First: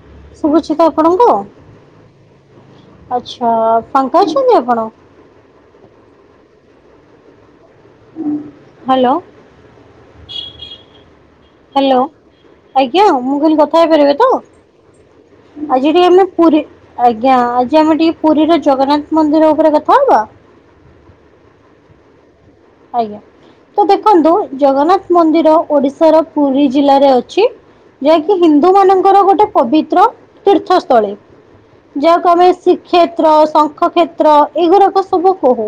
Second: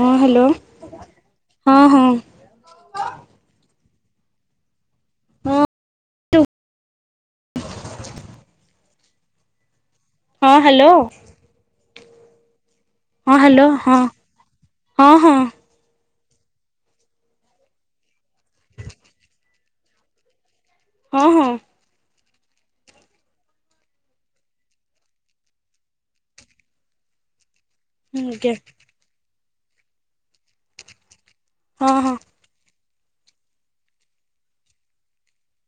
ହଁ ହ୍ୟାଲୋ ଶୁଭୁଛି ତ ଆପଣଙ୍କୁ ହଁ ହଁ ଆଛା। ଫାଙ୍କା ଅଛନ୍ତି ଆପଣ। ହଁ। [unintelligible] ହାଲୋ। ହଁ ହାଲୋ। ଆଜ୍ଞା ମୁଁ କହିଲି କଥା ହଁ ହେଇପାରିବି ତ ହଁ ଆଜି ଟିକେ ଆମେ ପୁରୀ ଆଜ୍ଞା ଆଜି ଆମେ ଟିକେ ପୁରୀ ର ଜଗନ୍ନାଥ ମନ୍ଦିର ଉପରେ କଥା ହବା। ହଁ- ହଁ। ଆଜ୍ଞା। ତ ଦେଖନ୍ତୁ ଜଗନ୍ନାଥ ମନ୍ଦିର ଓଡିଶାର ପୁରୀ ଜିଲ୍ଲାରେ ଅଛି। ଯାହାକି ଆଜ୍ଞା ହିନ୍ଦୁ ମାନଙ୍କର ଗୋଟେ ପବିତ୍ର ତୀର୍ଥସ୍ଥଳୀ। ହଁ ହଁ ଯାହାକୁ ଆମେ ଶ୍ରୀ କ୍ଷେତ୍ର, ଶଙ୍ଖକ୍ଷେତ୍ର ଏଗୁରାକ ସବୁ କହୁ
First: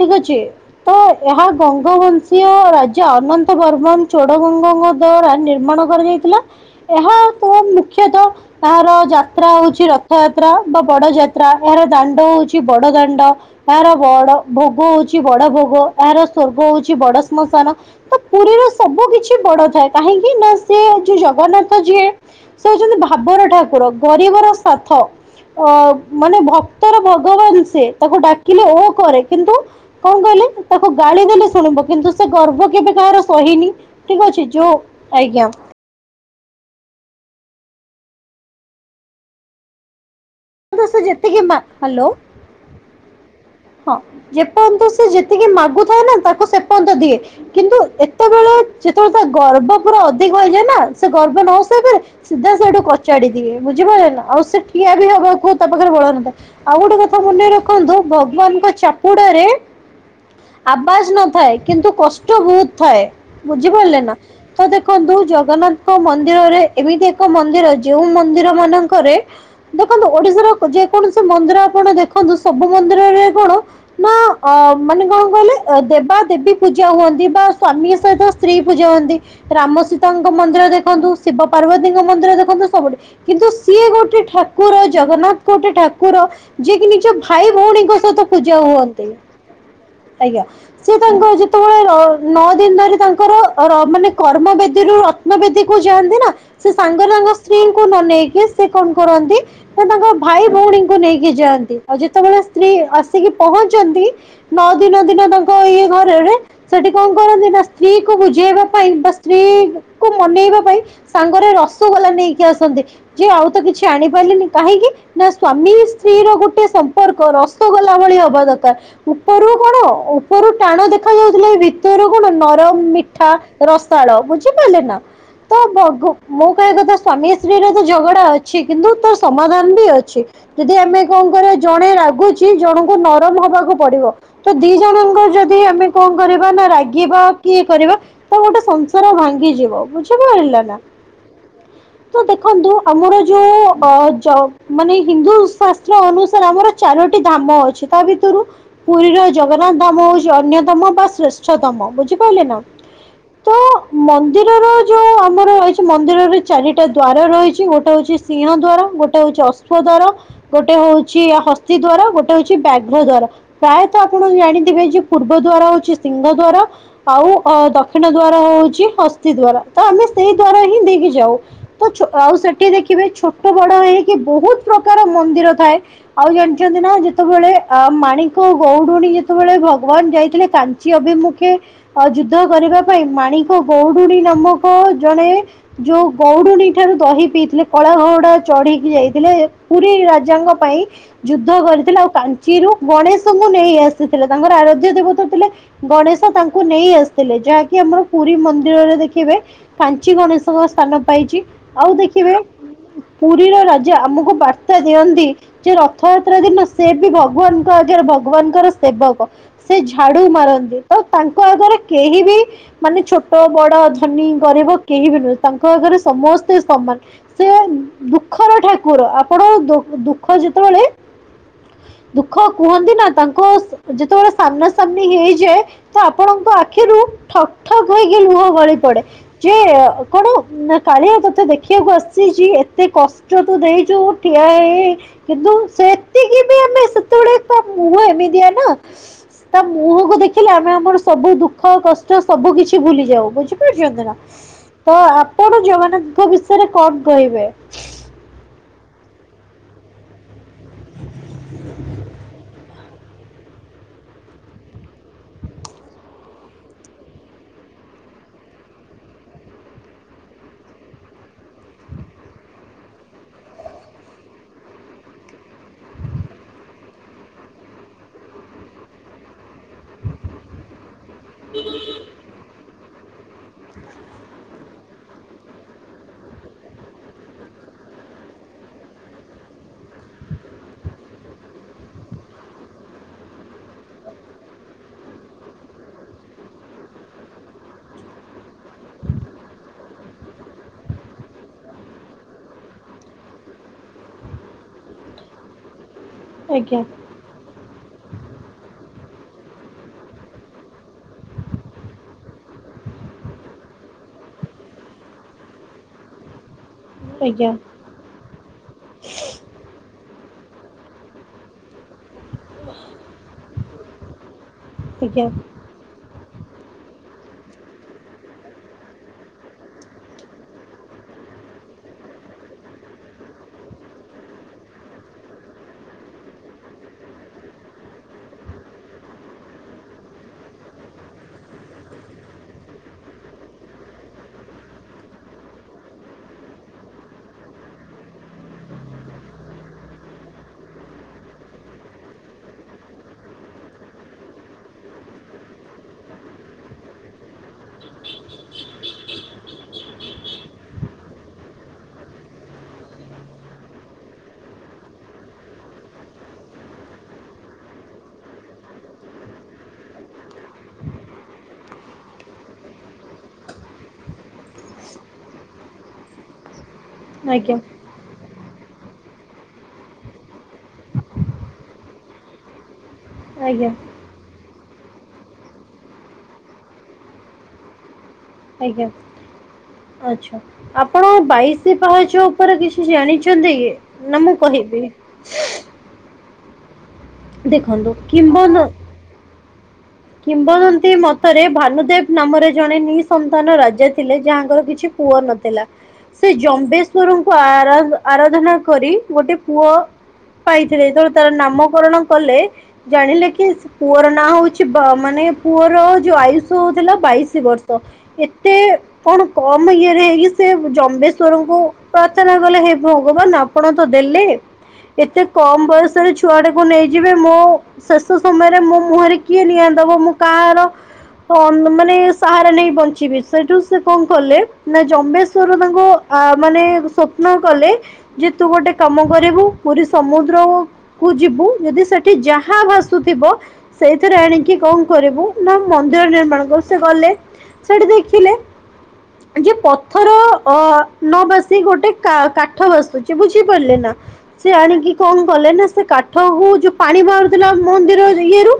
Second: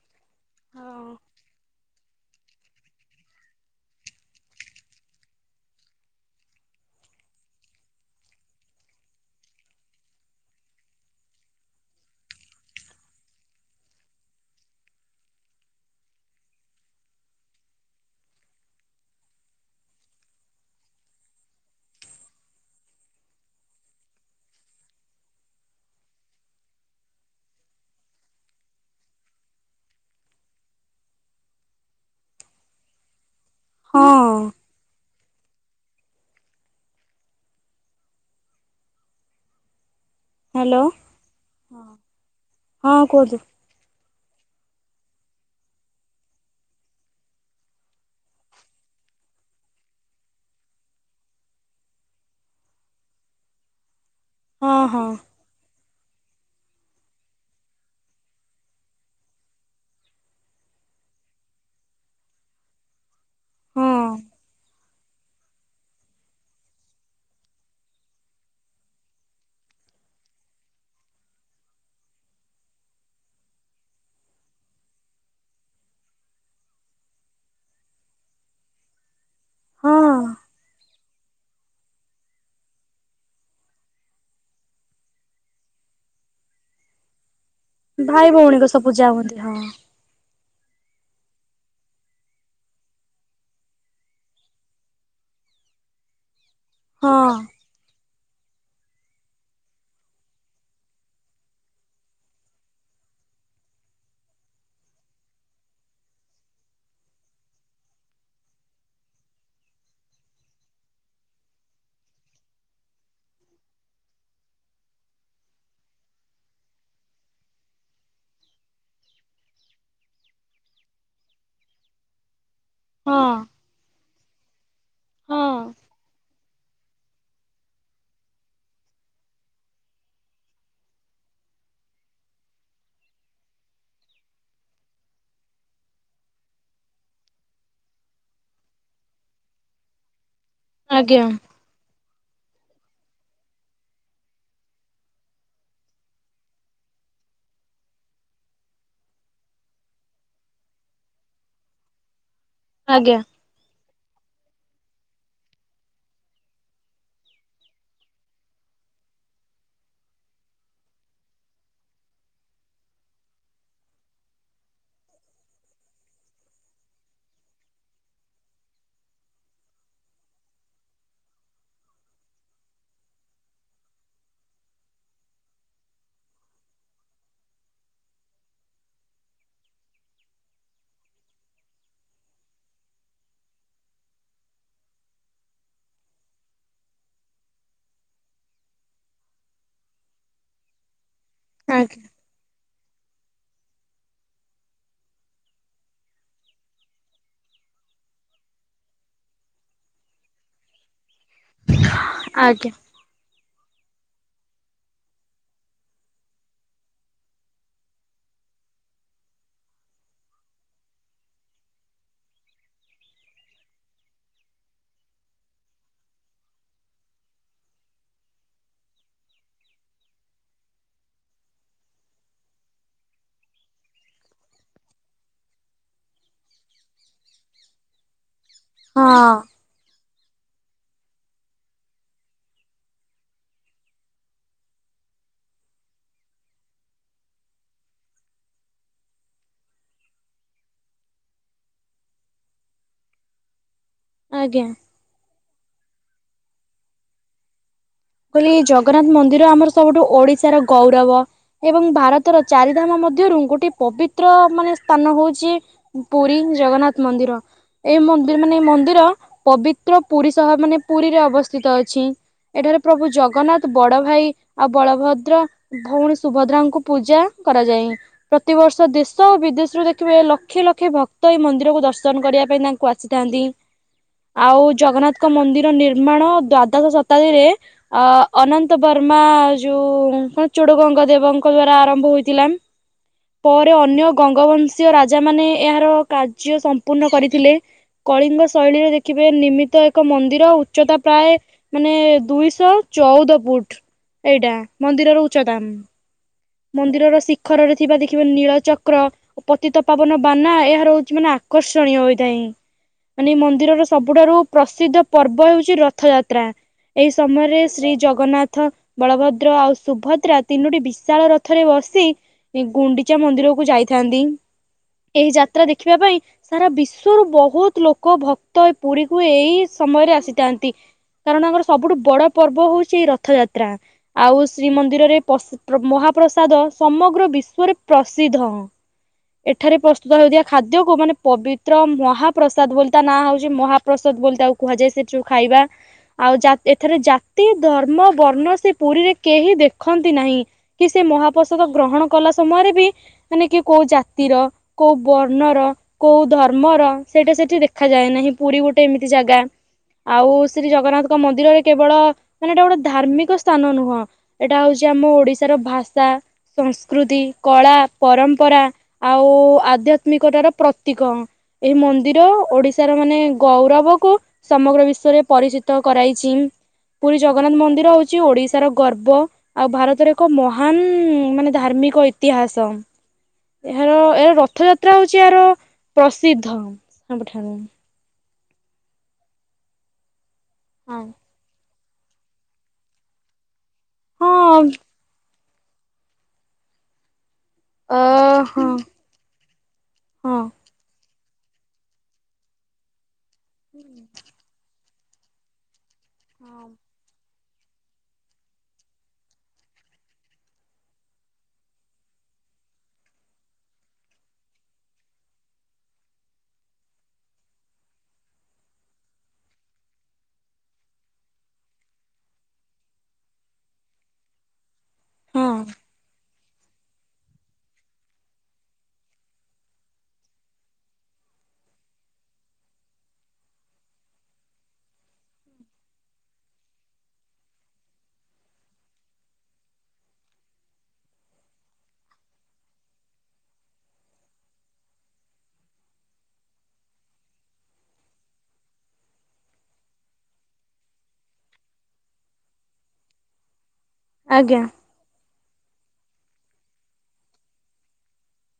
ଠିକ ଅଛି। ତ ଏହା ଗଙ୍ଗବଂଶୀୟ ରାଜା ଅନନ୍ତ ବର୍ମନ ଚୋଡଗଙ୍ଗଙ୍କ ଦ୍ଵାରା ନିର୍ମା ଣ କରାଯାଇଥିଲା ।ଏହା ତ ମୁଖ୍ୟତଃ ଏହାର ଯାତ୍ରା ହଉଛି ରଥଯାତ୍ରା। ବଡ ଯାତ୍ରା ଏହାର ଦାଣ୍ଡ ହଉଛି ବଡ ଦାଣ୍ଡ ଏହାର ବଡ ଭୋଗ ହଉଛି ବଡ ଭୋଗ। ଏହାର ସ୍ୱର୍ଗ ହଉଛି ବଡ ଶ୍ମଶାନ ତ ପୁରୀର ସବୁ କିଛି ବଡ ଥାଏ। କାହିଁକି ନା ସେ? ସେ ଯୋଉ ଜଗନ୍ନାଥ ଯିଏ ସେ ହଉଛନ୍ତି ଭାବର ଠାକୁର ଗରିବର ସାଥ। ଅ ମାନେ ଭକ୍ତର ଭଗବାନ ସେ ତାକୁ ଡାକିଲେ ଓ କରେ। କିନ୍ତୁ କଣ କହିଲେ? ତାକୁ ଗାଳି ଦେଲେ ଶୁଣିବ। କିନ୍ତୁ ସେ ଗର୍ବ କେବେ କାହାର ସହିନି। ହଁ ଠିକ ଅଛି ଯୋଉ ଆଜ୍ଞା। ହ୍ୟାଲୋ ତ ସେ ଯେତିକି, ହ୍ୟାଲୋ। ହଁ କୁହନ୍ତୁ ହଁ ଯେପର୍ଯ୍ୟନ୍ତ ସେ ଯେତିକି ମାଗୁଥାଏ ନା ତାକୁ ସେ ପର୍ଯ୍ୟନ୍ତ ଦିଏ। କିନ୍ତୁ ଏତେବେଳେ ଯେତେବେଳେ ତା ଗର୍ବ ପୁରା ଅଧିକ ହୋଇଯାଏ ନା, ସେ ଗର୍ବ ନ ସହିପାରି ସିଧା ସେଇଠୁ କଚାଡିଦିଏ ବୁଝିପାରିଲ ନା। ଆଉ ସେ ହଁ ଠିଆ ହଁ ବି ହବା କୁ ତା ପାଖରେ ବଳନଥାଏ ।ଆଉ ଗୋଟେ କଥା ମନେଇ ରଖନ୍ତୁ, ଭଗ୍ ଭଗବାନଙ୍କ ଚାପୁଡ଼ାରେ ଆବାଜ ନଥାଏ, କିନ୍ତୁ କଷ୍ଟ ବହୁତ ଥାଏ। ହଁ ବୁଝିପାରିଲେନା ତ ଦେଖ ଦେଖନ୍ତୁ ଜଗନ୍ନାଥଙ୍କ ମନ୍ଦିରରେ ଏମିତି ଏକ ମନ୍ଦିର, ଯେଉ ମନ୍ଦିର ମାନଙ୍କରେ ଦେଖନ୍ତୁ ଓଡିଶାର ଯେ କୌଣସି ମନ୍ଦିର ଆପଣ ଦେଖନ୍ତୁ ସବୁ ମନ୍ଦିରରେ କଣ ନା ଅ ମାନେ କଣ କହିଲେ, ଦେବା ଦେବୀ ପୂଜା ହୁଅନ୍ତି ବା ସ୍ଵାମୀ ସହିତ ସ୍ତ୍ରୀ ପୂଜା ହୁଅନ୍ତି ।ରାମ ସୀତାଙ୍କ ହଁ ମନ୍ଦିର ଦେଖନ୍ତୁ ଶିବ ପାର୍ବତୀଙ୍କ ମନ୍ଦିର ଦେଖନ୍ତୁ। ସବୁଠି କିନ୍ତୁ ସିଏ ଗୋଟେ ଠାକୁର ଜଗନ୍ନାଥ ଗୋଟେ ଠାକୁର ଯିଏ କି ନିଜ ଭାଇ ଭଉଣୀଙ୍କ ସହିତ ଭାଇ ପୂଜା ଭଉଣୀଙ୍କ ସବୁ ହୁଅନ୍ତି ପୂଜା ହଁ ।ଆଜ୍ଞା। ସେ ତାଙ୍କ ଯେତେବେଳେ ନଅ ଦିନରେ ତାଙ୍କର ମାନେ କର୍ମ ବେଦୀରୁ ରତ୍ନ ବେଦୀକୁ ଯାଆନ୍ତି ନା ସେ ସାଙ୍ଗରେ ତାଙ୍କ ହଁ ସ୍ତ୍ରୀଙ୍କୁ ନ ନେଇ ସେ କଣ କରନ୍ତି ସେ ତାଙ୍କ ଭାଇ ଭଉଣୀଙ୍କୁ ନେଇକି ଯାଆନ୍ତି। ଆଉ ଯେତେବେଳେ ସ୍ତ୍ରୀ ଆସିକି ପହଞ୍ଚନ୍ତି ନଅ ଦିନ ଦିନ ତାଙ୍କ ଇଏ ଘରରେ ସେଠି କଣ କରନ୍ତି ନା ସ୍ତ୍ରୀକୁ ବୁଝେଇବା ପାଇଁ ବା ସ୍ତ୍ରୀ କୁ ମନେଇବା ପାଇଁ ସାଙ୍ଗରେ ରସଗୋଲା ନେଇକି ଆସନ୍ତି। ଯେ ଆଉ ତ କିଛି ଆଣିପାରିଲିନି, କାହିଁକି ନା ସ୍ଵାମୀ ସ୍ତ୍ରୀ ର ଗୋଟେ ସମ୍ପର୍କ ରସଗୋଲା ଭଳିଆ ହବା ଦରକାର ।ଉପରୁ କଣ ଉପରୁ ଟାଣ ଦେଖା ଯାଉଥିଲେ ଭିତରୁ କଣ ନ ରମ୍ ହଁ ମିଠା, ରସାଳ ବୁଝିପାରିଲେ ନା। ତ ହଁ ଭଗ ମୁଁ କଥା ସ୍ଵାମୀ ସ୍ତ୍ରୀରେ ତ ଝଗଡା ଅଛି କିନ୍ତୁ ତାର ସମାଧାନ ବି ଅଛି। ଯଦି ଆମେ କଣ କରିଆ? ଜଣେ ରାଗୁଛି ଜଣଙ୍କୁ ନରମ ହବାକୁ ପଡିବ ।ତ ଦି ଜଣଙ୍କ ଯଦି ଆମେ କଣ କରିବା ନା ରାଗିବା କି କରିବା ତ ଗୋଟେ ସଂସାର ଭାଙ୍ଗିଯିବ, ବୁଝ ଆଜ୍ଞା। ତ ଦେଖନ୍ତୁ ଆମର ଯୋଉ ଅ ଯ ମାନେ ହିନ୍ଦୁ ଶାସ୍ତ୍ର ଅନୁସାରେ ଆମର ଚାରୋଟି ଧାମ ଅଛି, ତା ଭିତରୁ ପୁରୀର ଜଗନ୍ନାଥ ଧାମ ହଉଛି ଅନ୍ୟତମ ବା ଶ୍ରେଷ୍ଠତମ ବୁଝି ପାଇଲେ ନା ଆଜ୍ଞା ତ ମ୍ ମନ୍ଦିରର ଯୋଉ ଆମର ରହିଛି ମନ୍ଦିରରେ ଚାରିଟା ଦ୍ୱାର ରହିଛି। ଗୋଟେ ହଉଛି ସିଂହ ଦ୍ୱାର, ଗୋଟେ ହଉ ଛି ଅଶ୍ୱ ଦ୍ବାର, ଗୋଟେ ହଉଛି ହସ୍ତୀ ଦ୍ବାର ଗୋଟେ ହଉଛି ବ୍ୟାଘ୍ର ଦ୍ବାର। ପ୍ରାୟତଃ ଆପଣ ଜାଣିଥିବେ ଯେ ପୂର୍ବ ଦ୍ବାରହଉଛି ସିଂହ ଦ୍ୱାର ଆ ଆଉ ଅ ଦକ୍ଷିଣ ଦ୍ବାର ହଉଛି ହସ୍ତି ଦ୍ବାର ।ତ ଆମେ ସେଇ ଦ୍ଵାର ହିଁ ଦେଇକି ଯାଉ। ତ ଛୋ ଆଉ ସେଠି ଦେଖିବେ ଛୋଟ ବଡ ହେଇକି ବହୁତ ପ୍ରକାର ମନ୍ଦିର ଥାଏ। ଆଉ ଜାଣିଛନ୍ତି ନା ଯେତେବେଳେ ମାଣିକ ଗୌଡୁଣୀ, ଯେତେବେଳେ ଭଗବାନ ଯାଇଥିଲେ କାଞ୍ଚି ଅଭିମୁଖେ ଯୁଦ୍ଧ କରିବା ପାଇଁ ମାଣିକ ଗୌଡୁଣୀ ନାମକ ଜଣେ ଯୋଉ ଗୌଡୁଣୀ ଠାରୁ ଦ ହି ପିଇଥିଲେ କଳା ଘୋଡା ଚଢିକି ଯାଇଥିଲେ ।ପୁରୀ ରାଜାଙ୍କ ପାଇଁ ଯୁ ଥିଲା ଆଜ୍ଞା ଆଉ କାଞ୍ଛିରୁ ଗଣେଶଙ୍କୁ ନେଇ ଆସିଥିଲେ। ତାଙ୍କର ଆରାଧ୍ୟ ଦେବତା ଥିଲେ ଗଣେଶ ତାଙ୍କୁ ନେଇ ଆସିଥିଲେ। ଯାହାକି ଆମର ପୁରୀ ମନ୍ଦିରରେ ଦେଖିବେ କାଞ୍ଚି ଗଣେଶଙ୍କ ସ୍ଥାନ ପାଇଛି, ଆଉ ଦେଖିବେ ଉଁ, ଆଜ୍ଞା ପୁର ରୀର ରାଜା ଆମକୁ ବାର୍ତ୍ତା ଦିଅନ୍ତି ଯେ ରଥଯାତ୍ରା ଦିନ ସେ ବି ଭଗବାନଙ୍କ ଆଗରେ ଭଗବାନଙ୍କର ସେବକ। ସେ ଝାଡୁ ମାରନ୍ତି। ତ ତାଙ୍କ ଆଗରେ କେହି ବି ମାନେ ଛୋଟ, ବଡ, ଧନୀ, ଗରିବ କେହି ବି ନୁହେଁ। ତାଙ୍କ ଆଗରେ ସମସ୍ତେ ସ ସମାନ ସେ ଦୁଃଖର ଠାକୁର। ଆପଣ ଦ-ଦୁଃଖ ଯେତେବେଳେ ଦୁଃଖ କୁହନ୍ତି ନା ତାଙ୍କ ଯେତେବେଳେ ସାମ୍ନା ସାମ୍ନି ହେଇଯାଏ, ତ ଆପଣଙ୍କ ଆଖିରୁ ଠପ ଠପ ହେଇକି ଲୁହ ଗଳି ପଡେ। ହଁ ଯେ ଅ, କଣ ନା କାଳିଆ ତୋତେ ଦେଖିବାକୁ ଆସିଚି। ଏତେ କଷ୍ଟ ତୁ ଦେଇଚୁ। ଠିଆ ହେଇ ହେଇ କିନ୍ତୁ ସେ ସେତେବେଳେ ତା ମୁହଁ ଏମିତିଆ ନା ତା ମୁହଁକୁ ଦେଖିଲେ ଆମେ ଆମର ସବୁ ଦୁଃଖ କଷ୍ଟ ସବୁ କିଛି ଭୁଲି ଯାଉ। ବୁଝି ପାରୁଛନ୍ତି ନା। ଆଜ୍ଞା ତ ଆପଣ ଜଗନ୍ନାଥଙ୍କ ବିଷୟରେ କଣ କହିବେ? କହିଲି ଜଗନ୍ନାଥ ମନ୍ଦିର ଆମର ସବୁଠୁ ଓଡିଶାର ଗୌରବ ଏବଂ ଭାରତର ଚାରିଧାମ ମ ଧ୍ୟରୁ ଗୋଟେ ପବିତ୍ର ମାନେ ସ୍ଥାନ ହଉଚି ପୁରୀ ଜଗନ୍ନାଥ ମନ୍ଦିର। ଏ ମ ମନ୍ଦିର ମାନେ ମନ୍ଦିର ପବିତ୍ର ପୁରୀ ସହ ମାନେ ପୁରୀରେ ଅବସ୍ଥିତ ଅଛି। ଏଠାରେ ପ୍ରଭୁ ଜଗନ୍ନାଥ ବଡ ଭାଇ ଆଉ ବଳଭଦ୍ର ଭଉଣୀ ସୁଭଦ୍ରାଙ୍କୁ ପୂଜା କରାଯାଏ। ଏ ପ୍ରତିିବର୍ଷ ଦେଶ ଓ ବିଦେଶରୁୁ ଦେଖିବେ ଲକ୍ଷେ ଲକ୍ଷେ ଭକ୍ତ ଏଇ ମନ୍ଦିରକୁ ଦର୍ଶନ କରିବା ପାଇଁ ତାଙ୍କ କୁ ଆସିଥାନ୍ତି। ଆଉ ଜଗନ୍ନାଥଙ୍କ ମନ୍ଦିର ନିର୍ମାଣ ଦ୍ଵାଦଶ ଶତାବ୍ଦୀରେ ଅ, ଅନନ୍ତ ବର୍ମା ଯୋଉ କଣ ଚୁଡ ଗଙ୍ଗ ଦେବଙ୍କ ଦ୍ଵାରା ଆରମ୍ଭ ହୋଇଥିଲା। ପରେ ଅନ୍ୟ ଗଙ୍ଗବଂଶୀୟ ରାଜା ମାନେ ଏହାର କାର୍ଯ୍ୟ ସମ୍ପୂର୍ଣ୍ଣ କରିଥିଲେ। କଳିଙ୍ଗ ଶୈଳୀରେ ଦେଖିବେ ନିମିତ ଏକ ମନ୍ଦିର ଉଚ୍ଚତା ପ୍ରାୟ ମାନେ ଦୁଇଶ ଶହ ଚଉଦ ଫୁଟ ଏଇଟା ମନ୍ଦିରର ଉଚତା ଉଁ, । ଆଜ୍ଞା ମନ୍ଦିରର ଶିଖରରେ ଥିବା ଦେଖିବେ ନୀଳଚକ କ୍ର ଓ ପତିତପାବନ ବାନା ଏହାର ହଉଚି ମାନେ ଆକର୍ଷଣୀୟ ହୋଇଥାଇଁ। ମାନେ ଏଇ ମନ୍ଦିରର ସବୁଠାରୁ ପ୍ରସିଦ୍ଧ ପର୍ବ ହେଉଛି ରଥଯାତ୍ରା। ଏଇ ଆଜ୍ଞା ସମୟରେ ଶ୍ରୀ ଜଗନ୍ନାଥ, ବଳଭଦ୍ର ଆଉ ସୁଭଦ୍ରା ତିନୋଟି ବିଶାଳ ର ଥରେ ବସି ଇ-ଗୁଣ୍ଡିଚା ମନ୍ଦିରକୁ ଯାଇଥାନ୍ତି। ଆଜ୍ଞା ଏହି ଯାତ୍ରା ଦେଖିବା ପାଇଁ ସାରା ବିଶ୍ଵରୁ ବହୁତ ଲୋକ ଭକ୍ତ ଏ ପୁରୀ କୁ ଏଇ ସମୟରେ ଆସିଥାନ୍ତି। କାରଣ ତାଙ୍କର ସବୁଠୁ ବଡ ପର୍ବ ହଉଛି ରଥଯାତ୍ରା। ଆଉ ଶ୍ରୀମନ୍ଦିରରେ ପସ ପ୍ର ମହା ପ୍ରସାଦ ସମଗ୍ର ବିଶ୍ଵରେ ପ୍ରସିଦ୍ଧ। ଏଠାରେ ପ୍ରସ୍ତୁତ ହେଉଥିବା ଖାଦ୍ୟକୁୁ ମାନେ ପବିତ୍ର ମହାପ୍ରସାଦ ବୋଲି ତା ନାଁ ହଉଛି ମହାପ୍ରସା ଦ ବୋଲି ତାକୁ କୁହାଯାଏ। ସେ ଯୋଉ ଖାଇବା ଆଉ ଜା- ଏଥିରେ ଜାତି, ଧର୍ମ, ବର୍ଣ୍ଣ ସେ ପୁରୀ ରେ କେହି ଦେଖନ୍ତି ନାହିଁ। କି ସେ ମହାପ୍ରସାଦ ଗ୍ରହଣ କଲା ସମୟରେ ବି ମାନେ କି କୋଉ ଜାତିର, କୋଉ ବର୍ଣ୍ଣର କୋଉ ଧର୍ମର ସେଇଟା ସେଠି ଦେଖାାଯାଏ ନାହିଁ। ପୁରୀ ଗୋଟେ ଏମିତି ଜାଗା। ଆଉ ଶ୍ରୀ ଜଗନ୍ନାଥଙ୍କ ମନ୍ଦିରରେ କେବଳ ମାନେ ଏଇଟା ଗୋଟେ ଧାର୍ମିକ ସ୍ଥାନ ନୁହଁ। ଏଇଟା ହଉଛ ଯେ ଆମ ଓଡ଼ିଶାର ଭାଷା ସଂସ୍କୃତି, କଳା, ପରମ୍ପରା ଆଉ ଆଧ୍ୟାତ୍ମିକତାର ପ୍ରତୀକ। ଏହି ମନ୍ଦିର ଓଡିଶାର ମାନେ ଗୌରବ କୁ ସମଗ୍ର ବିଶ୍ଵରେ ପରିଚିତ କରାଇଚି। ପୁରୀ ଆଜ୍ଞା ଜଗନ୍ନାଥ ମନ୍ଦିର ହଉଛି ଓଡିଶାର ଗର୍ବ। ଆଉ ଭାରତରେ ଏକ ମହାନ ମାନେ ଧାର୍ମିକ ଇତିହାସ। ଆଜ୍ଞା ଏହାର ଏ ରଥଯା ତ୍ରା ହଉଛି ଏହାର ପ୍ରସିଦ୍ଧ ସବୁଠାରୁ। ଆଜ୍ଞା, ଆଚ୍ଛା ହଁ ଆପଣ ବାଇଶ ପାହଚ ଉପରେ କିଛି ଜାଣିଛନ୍ତି କି ନା ମୁଁ ହଁ କହିବି? ଦେଖନ୍ତୁ ଅ କିମ୍ବ ନ ହଁ। ହଁ କିମ୍ବଦନ୍ତୀ ମତରେ ଭାନୁଦେବ ନାମରେ ଜଣେ ନି ସନ୍ତାନ ରାଜା ଥିଲେ ଯାହାଙ୍କର କିଛି ପୁଅ ନଥିଲା ସେ ଜମ୍ବେଶ୍ଵର ଙ୍କୁ ଆରା ଆରାଧନା କରି ଗୋଟେ ପୁଅ। ପାଇଥିଲେ ଯେତେବେଳେ ତାର ନାମକରଣ କଲେ ଜାଣିଲେ କି ସେ ପୁଅର ନାଁ ହଉଛି ବ ମାନେ ପୁଅର ଯୋଉ ଆୟୁଷ ଥିଲା ବାଇଶ ବର୍ଷ ଏତେ କଣ କ ଆମ ଇଏରେ ହେଇକି ସେ ଜମ୍ବେଶ୍ଵରଙ୍କୁ ପ୍ରାର୍ଥନା କଲେ ହେ ଭଗବାନ ଆପଣ ତ ଦେଲେ। ଏତେ କମ ହଁ ବୟସରେ ଛୁଆ ଟାକୁ ନେଇଯିବେ ମୋ ଶେଷ ସମୟରେ ମୋ ମୁହଁରେ। କିଏ ନିଆଦବ ମୁଁ କାହାର? ଅନ ମାନେ ସାହାରା ନେଇ ବଞ୍ଚିବି ସେଇଠୁ ସେ କଣ କଲେ ନା ଜମ୍ବେଶ୍ଵର ତାଙ୍କ। ଆ ମାନେ ସ୍ୱପ୍ନ କଲେ ଯେ ତୁ ଗୋଟେ କାମ କରିବୁ ପୁରୀ ସମୁଦ୍ର କୁ ଯିବୁ ଯଦି ସେଠି ଯାହା ଭାସୁଥିବ ସେ ଥିରେ ଆଣିକି କଣ କରିବୁ ନା ମନ୍ଦିର ନିର୍ମାଣ କର ସେ ଗଲେ ସେଠି ଦେଖିଲେ। ଯେ ପଥର ଅ ନ ଭାସି ଗୋଟେ କା-କାଠ ଭାସୁଛି ବୁଝିପାରିଲେ ନା। ସେ ଆଜ୍ଞା ଆଣିକି କଣ କଲେ ନା ସେ କାଠ ହଉ ଯୋଉ ପାଣି ବାହାରୁଥିଲା ମନ୍ଦିର ଇଏରୁୁ।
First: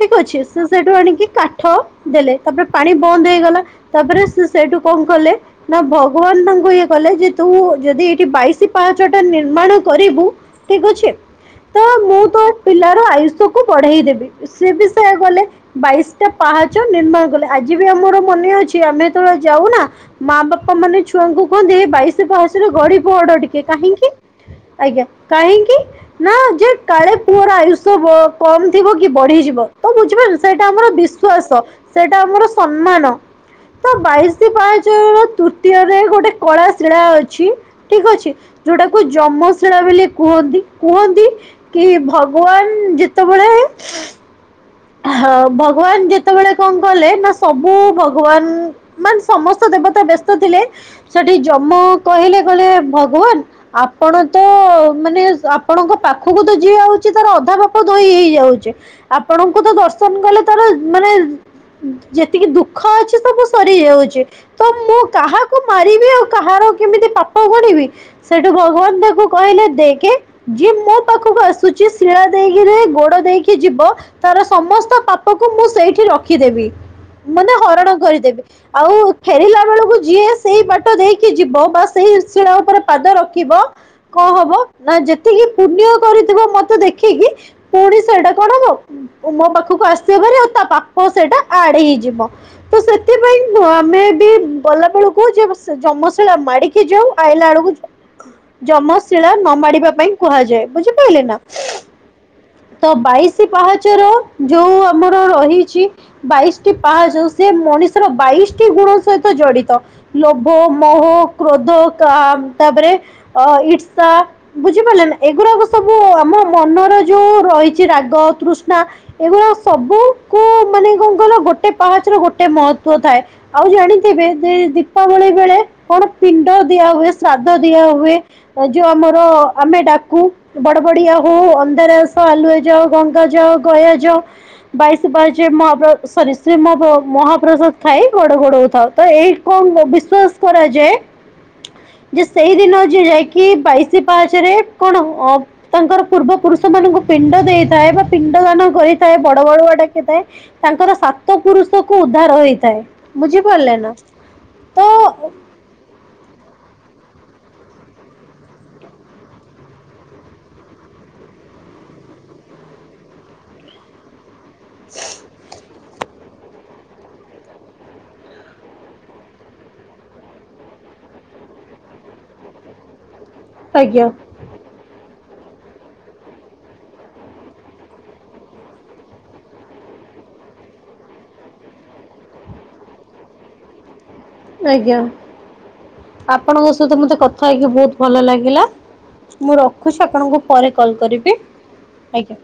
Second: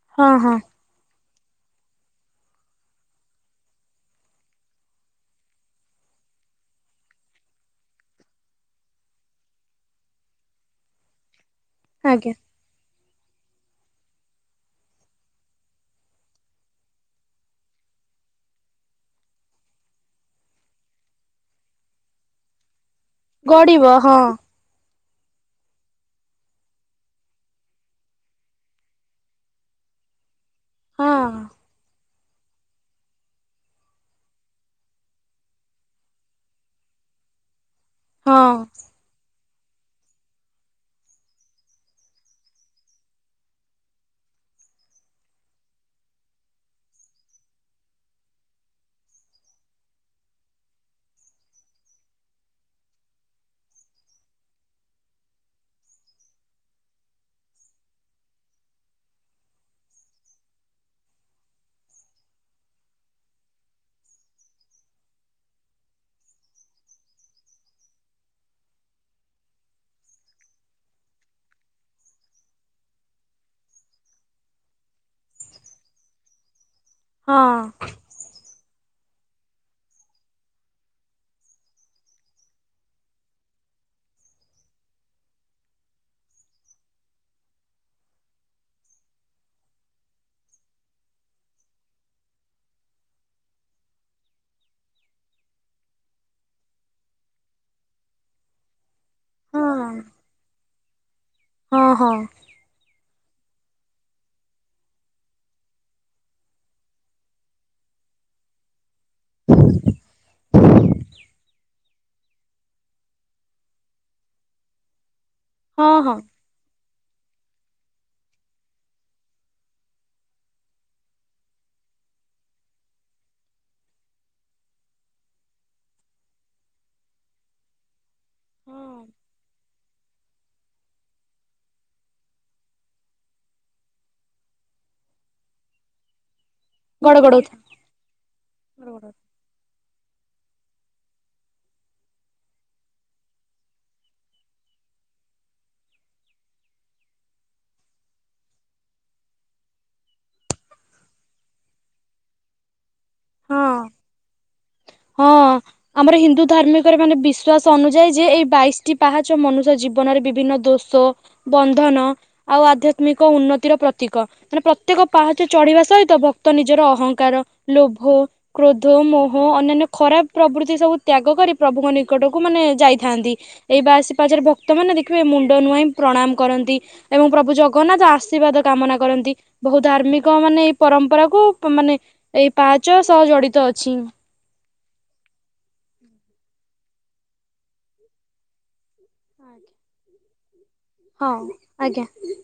ଠିକ ହଁ ଅଛି ହଁ ସେ ସେଠୁ ଆଣିକି କା ଡ଼ ଦେଲେ ତାପରେ ପାଣି ବନ୍ଦ ହେଇଗଲା ତାପରେ ସେ ସେଇଠୁ କଣ କଲେ ନା ଭଗବାନ ତା କୁ ଇଏ କଲେ ଯେ ତୁ ଯଦି ଏଇଠି ବାଇଶି ପାହାଚ ଟା ନିର୍ମାଣ କରିବୁ ଠିକ ଅଛି। ତ ମୁଁ ଆଜ୍ଞା ତୋ ପିଲାର ଆୟୁଷ କୁ ବଢେଇ ଦେବି ସେ ବି ସେୟା କଲେ ବାଇଶ ଟା ପାହାଚ ନିର୍ମାଣ କଲେ ଆଜି ବି ଆମର ମନେ ଅଛି ଆମେ ଯେତେବେଳେ ଯା ଉଁ ନା ମା ବାପା ମାନେ ଛୁଆଙ୍କୁ କୁହନ୍ତି ଏ ବାଇଶ ପାସରେ ଗଡି ପଡ ଟିକେ ଗଡିବ କାହିଁକି। ହଁ ଆଜ୍ଞା କାହିଁକି ନା ଯେ କାଳେ ପୁଅର ଆୟୁଷ ବ କମ ଥିବ କି ବଢିଯି ବ ତ ବୁଝିପାରୁଛ ସେଇଟା ଆମର ହଁ ବିଶ୍ଵାସ ସେଇଟା ଆମର ସନ୍ମାନ। ତ ବାଇଶ ପାହାଚ ର ତୃତୀୟରେ ଗୋଟେ କଳା ଶିଳା ଅଛି। ଠିକ ଅଛି ହଁ ଯୋଉଟାକୁ ଜମ ଶିଳା ବୋଲି କୁହନ୍ତି କୁହନ୍ତି କି ଭଗବାନ ଯେତେବେଳେ। ହଁ ଭଗବାନ ଯେତେବେଳେ କଣ କଲେ ନା ସବୁ ଭଗବାନ ମାନେ ସମସ୍ତ ଦେବତା ବ୍ୟସ୍ତ ଥିଲେ ସେଠି ଜମ କହିଲେ କହିଲେ ଭଗବାନ ଆପଣ ତ। ଅ ମାନେ ଆପଣଙ୍କ ପାଖକୁ ତ ଯିଏ ଆଉଛି ତାର ଅଧା ପାପ ଦୋଇ ହେଇଯାଉଛି ଆ ଆଣଙ୍କୁ ତ ଦର୍ଶନ କଲେ ତାର ମାନେ। ଯେତିକି ଦୁଃଖ ଅଛି ସବୁ ସରିଯାଉଛି ତ ମୁଁ କାହାକୁ ମାରିବି ଆଉ କାହାର କେମିତି ପାପ ଗଣିବି ସେଠୁ ଭଗବାନ ତାକୁ କହିଲେ ଦେଖେ ଯିଏ ମୋ ପାଖକୁ ଆସୁ ଶିଳା ଦେଇକିରି ଗୋଡ ଦେଇକି ଯିବ। ତାର ସମସ୍ତ ପାପକୁ ମୁଁ ସେଇଠି ରଖିଦେବି ହଁ ମାନେ ହରଣ କରିଦେବି। ଆଉ ଫେରିଲା ବେଳକୁ ଯିଏ ସେଇ ବାଟ ଦେଇକି ଯିବ ବା ସେଇ ଶିଳା ଉପରେ ପାଦ ରଖିବ। କଣ ହବ ନା ଯେତିକି ପୁଣ୍ୟ କରିଥିବ ମତେ ଦେଖିକି ପୁଣି ସେଇଟା କଣ ହବ। ଓ ମୋ ପାଖକୁ ଆସିବା ଭରି ଆଉ ତା ପାପ ସେଇଟା ଆଡ ହେଇଯିବ ତ ସେଥିପାଇଁ ନ ତମେ ବି ଗଲା ବେଳକୁ ଯେବସ ଯମଶିଳା ମାଡିକି ଯାଉ ଆଇଲା ବେଳକୁ। ଜମ ଶିଳା ନ ହଁ ମାଡିବା ପାଇଁ କୁହାଯାଏ ବୁଝିପାରିଲେ ନା ହଁ ହଁ ତ ବାଇଶି ପାହା ଚର ଯୋଉ ଆମର ରହିଛି ବାଇଶ ଟି ପାହାଚ ସେ ମଣିଷର ବାଇଶୀଟି ଗୁ ଣ ସହିତ ଜଡିତ ଲୋଭ ମୋହ କ୍ରୋଧ କା ତାପରେ ଆ ଇ ଷା ବୁଝିପାରିଲେ ନା ଏଗୁରାକ ସବୁ ହଁ ହଁ ଆମ ମନର ଯୋଉ ରହିଛି ରାଗ ତୃ ନା ଏଗୁରାକ ସବୁକୁ ମାନେ କଣ କହିଲ ଗୋଟେ ପାହାଚ ର ଗୋଟେ ମହତ୍ୱ ଥାଏ ଆଉ ଜାଣିଥିବେ ଯେ ଦୀପାବଳି ବେଳେ କଣ ପିଣ୍ଡ ଦିଆ ହୁଏ ଶ୍ରାଦ୍ଧ ଦିଆ ହୁଏ। ଯୋଉ ଆମର ଆମେ ଡ଼ା କୁ ବଡ ବଡିଆ ହଉ ଅନ୍ଧାରେ ଆସ ଆଲୁଏ ଯାଅ ଗଙ୍ଗା ଯାଅ। ଗୟା ଯାଅ ବାଇସି ପାହାଚେ ମହାପ୍ର ସରି। ସେ ମହାପ ଗଡ ଗଡଉଥା ମହାପ୍ରସାଦ ଖାଇ ଗୋଡ ଘୋଡଉ ଥାଅ ତ ଏଇ କଣ ବିଶ ତସ୍ କର ଯେ। [inaudible] ଯେ ସେଇ ଦିନ ଯି ଯାଇକି ବାଇଶି ପାହାଚ ରେ କଣ ଅ ତାଙ୍କର ପୂର୍ବ ପୁରୁଷ ମାନଙ୍କୁ ପିଣ୍ଡ ଦେଇଥାଏ ବା ପି ଦାନ କରିଥାଏ ବଡ ବଡିଆ ଡାକିଥାଏ ତାଙ୍କର ସାତ ପୁରୁଷ କୁ ଉଦ୍ଧାର ହେଇଥାଏ। ବୁ ଝି ହଁ ପାରିଲେ ନା। ତ ହଁ। ବିଶ୍ୱାସ ଅନୁଯାୟୀ ଯେ ଏଇ ବାଇଶଟି ପାହାଚ ମନୁଷ୍ୟ ଜୀବନରେ ବିଭିନ୍ନ ଦୋଷ ବନ୍ଧନ ଆଉ ଆଧ୍ୟାତ୍ମିକ ଉନ୍ନତିର ପ୍ରତୀକ। ମାନେ ପ୍ରତ୍ୟେକ ପାହାଚ ଚଢିବା ସହିତ ଭ ତ ନିଜର ଅହଂଙ୍କାର ଲୋଭ କ୍ରୋଧ ମୋହ ଅନ୍ୟାନ୍ୟ ଖରାପ ପ୍ରଭୃତି ସବୁ ତ୍ୟାଗ କରି ପ୍ରଭୁଙ୍କ ନିକଟକୁ ମାନେ ଯାଇଥାନ୍ତି। ଏଇ ବା ଆଜ୍ଞା ଆସି ପାଚରେ ଭକ୍ତମାନେ ଦେଖ ମୁଣ୍ଡ ନୁଆଇଁ ପ୍ରଣାମ କରନ୍ତି ଏବଂ ପ୍ରଭୁ ଜଗନ୍ନାଥ ଆଶୀର୍ବାଦ କାମନା କରନ୍ତି। ବହୁତ ଆ ଶମିକ ମାନେ ଏଇ ପରମ୍ପରା କୁ ମାନେ ଏଇ ପାହାଚ ସହ ଜଡିତ ଅଛି। ଆଜ୍ଞା ଆପଣଙ୍କ ସହିତ ମତେ କଥା ହେଇକି ବହୁତ ଭଲ ଲାଗିଲା। ମୁଁ ରଖୁଛି ଆପଣଙ୍କୁ ପରେ କଲ୍ ହଁ କରିବି ଆଜ୍ଞା।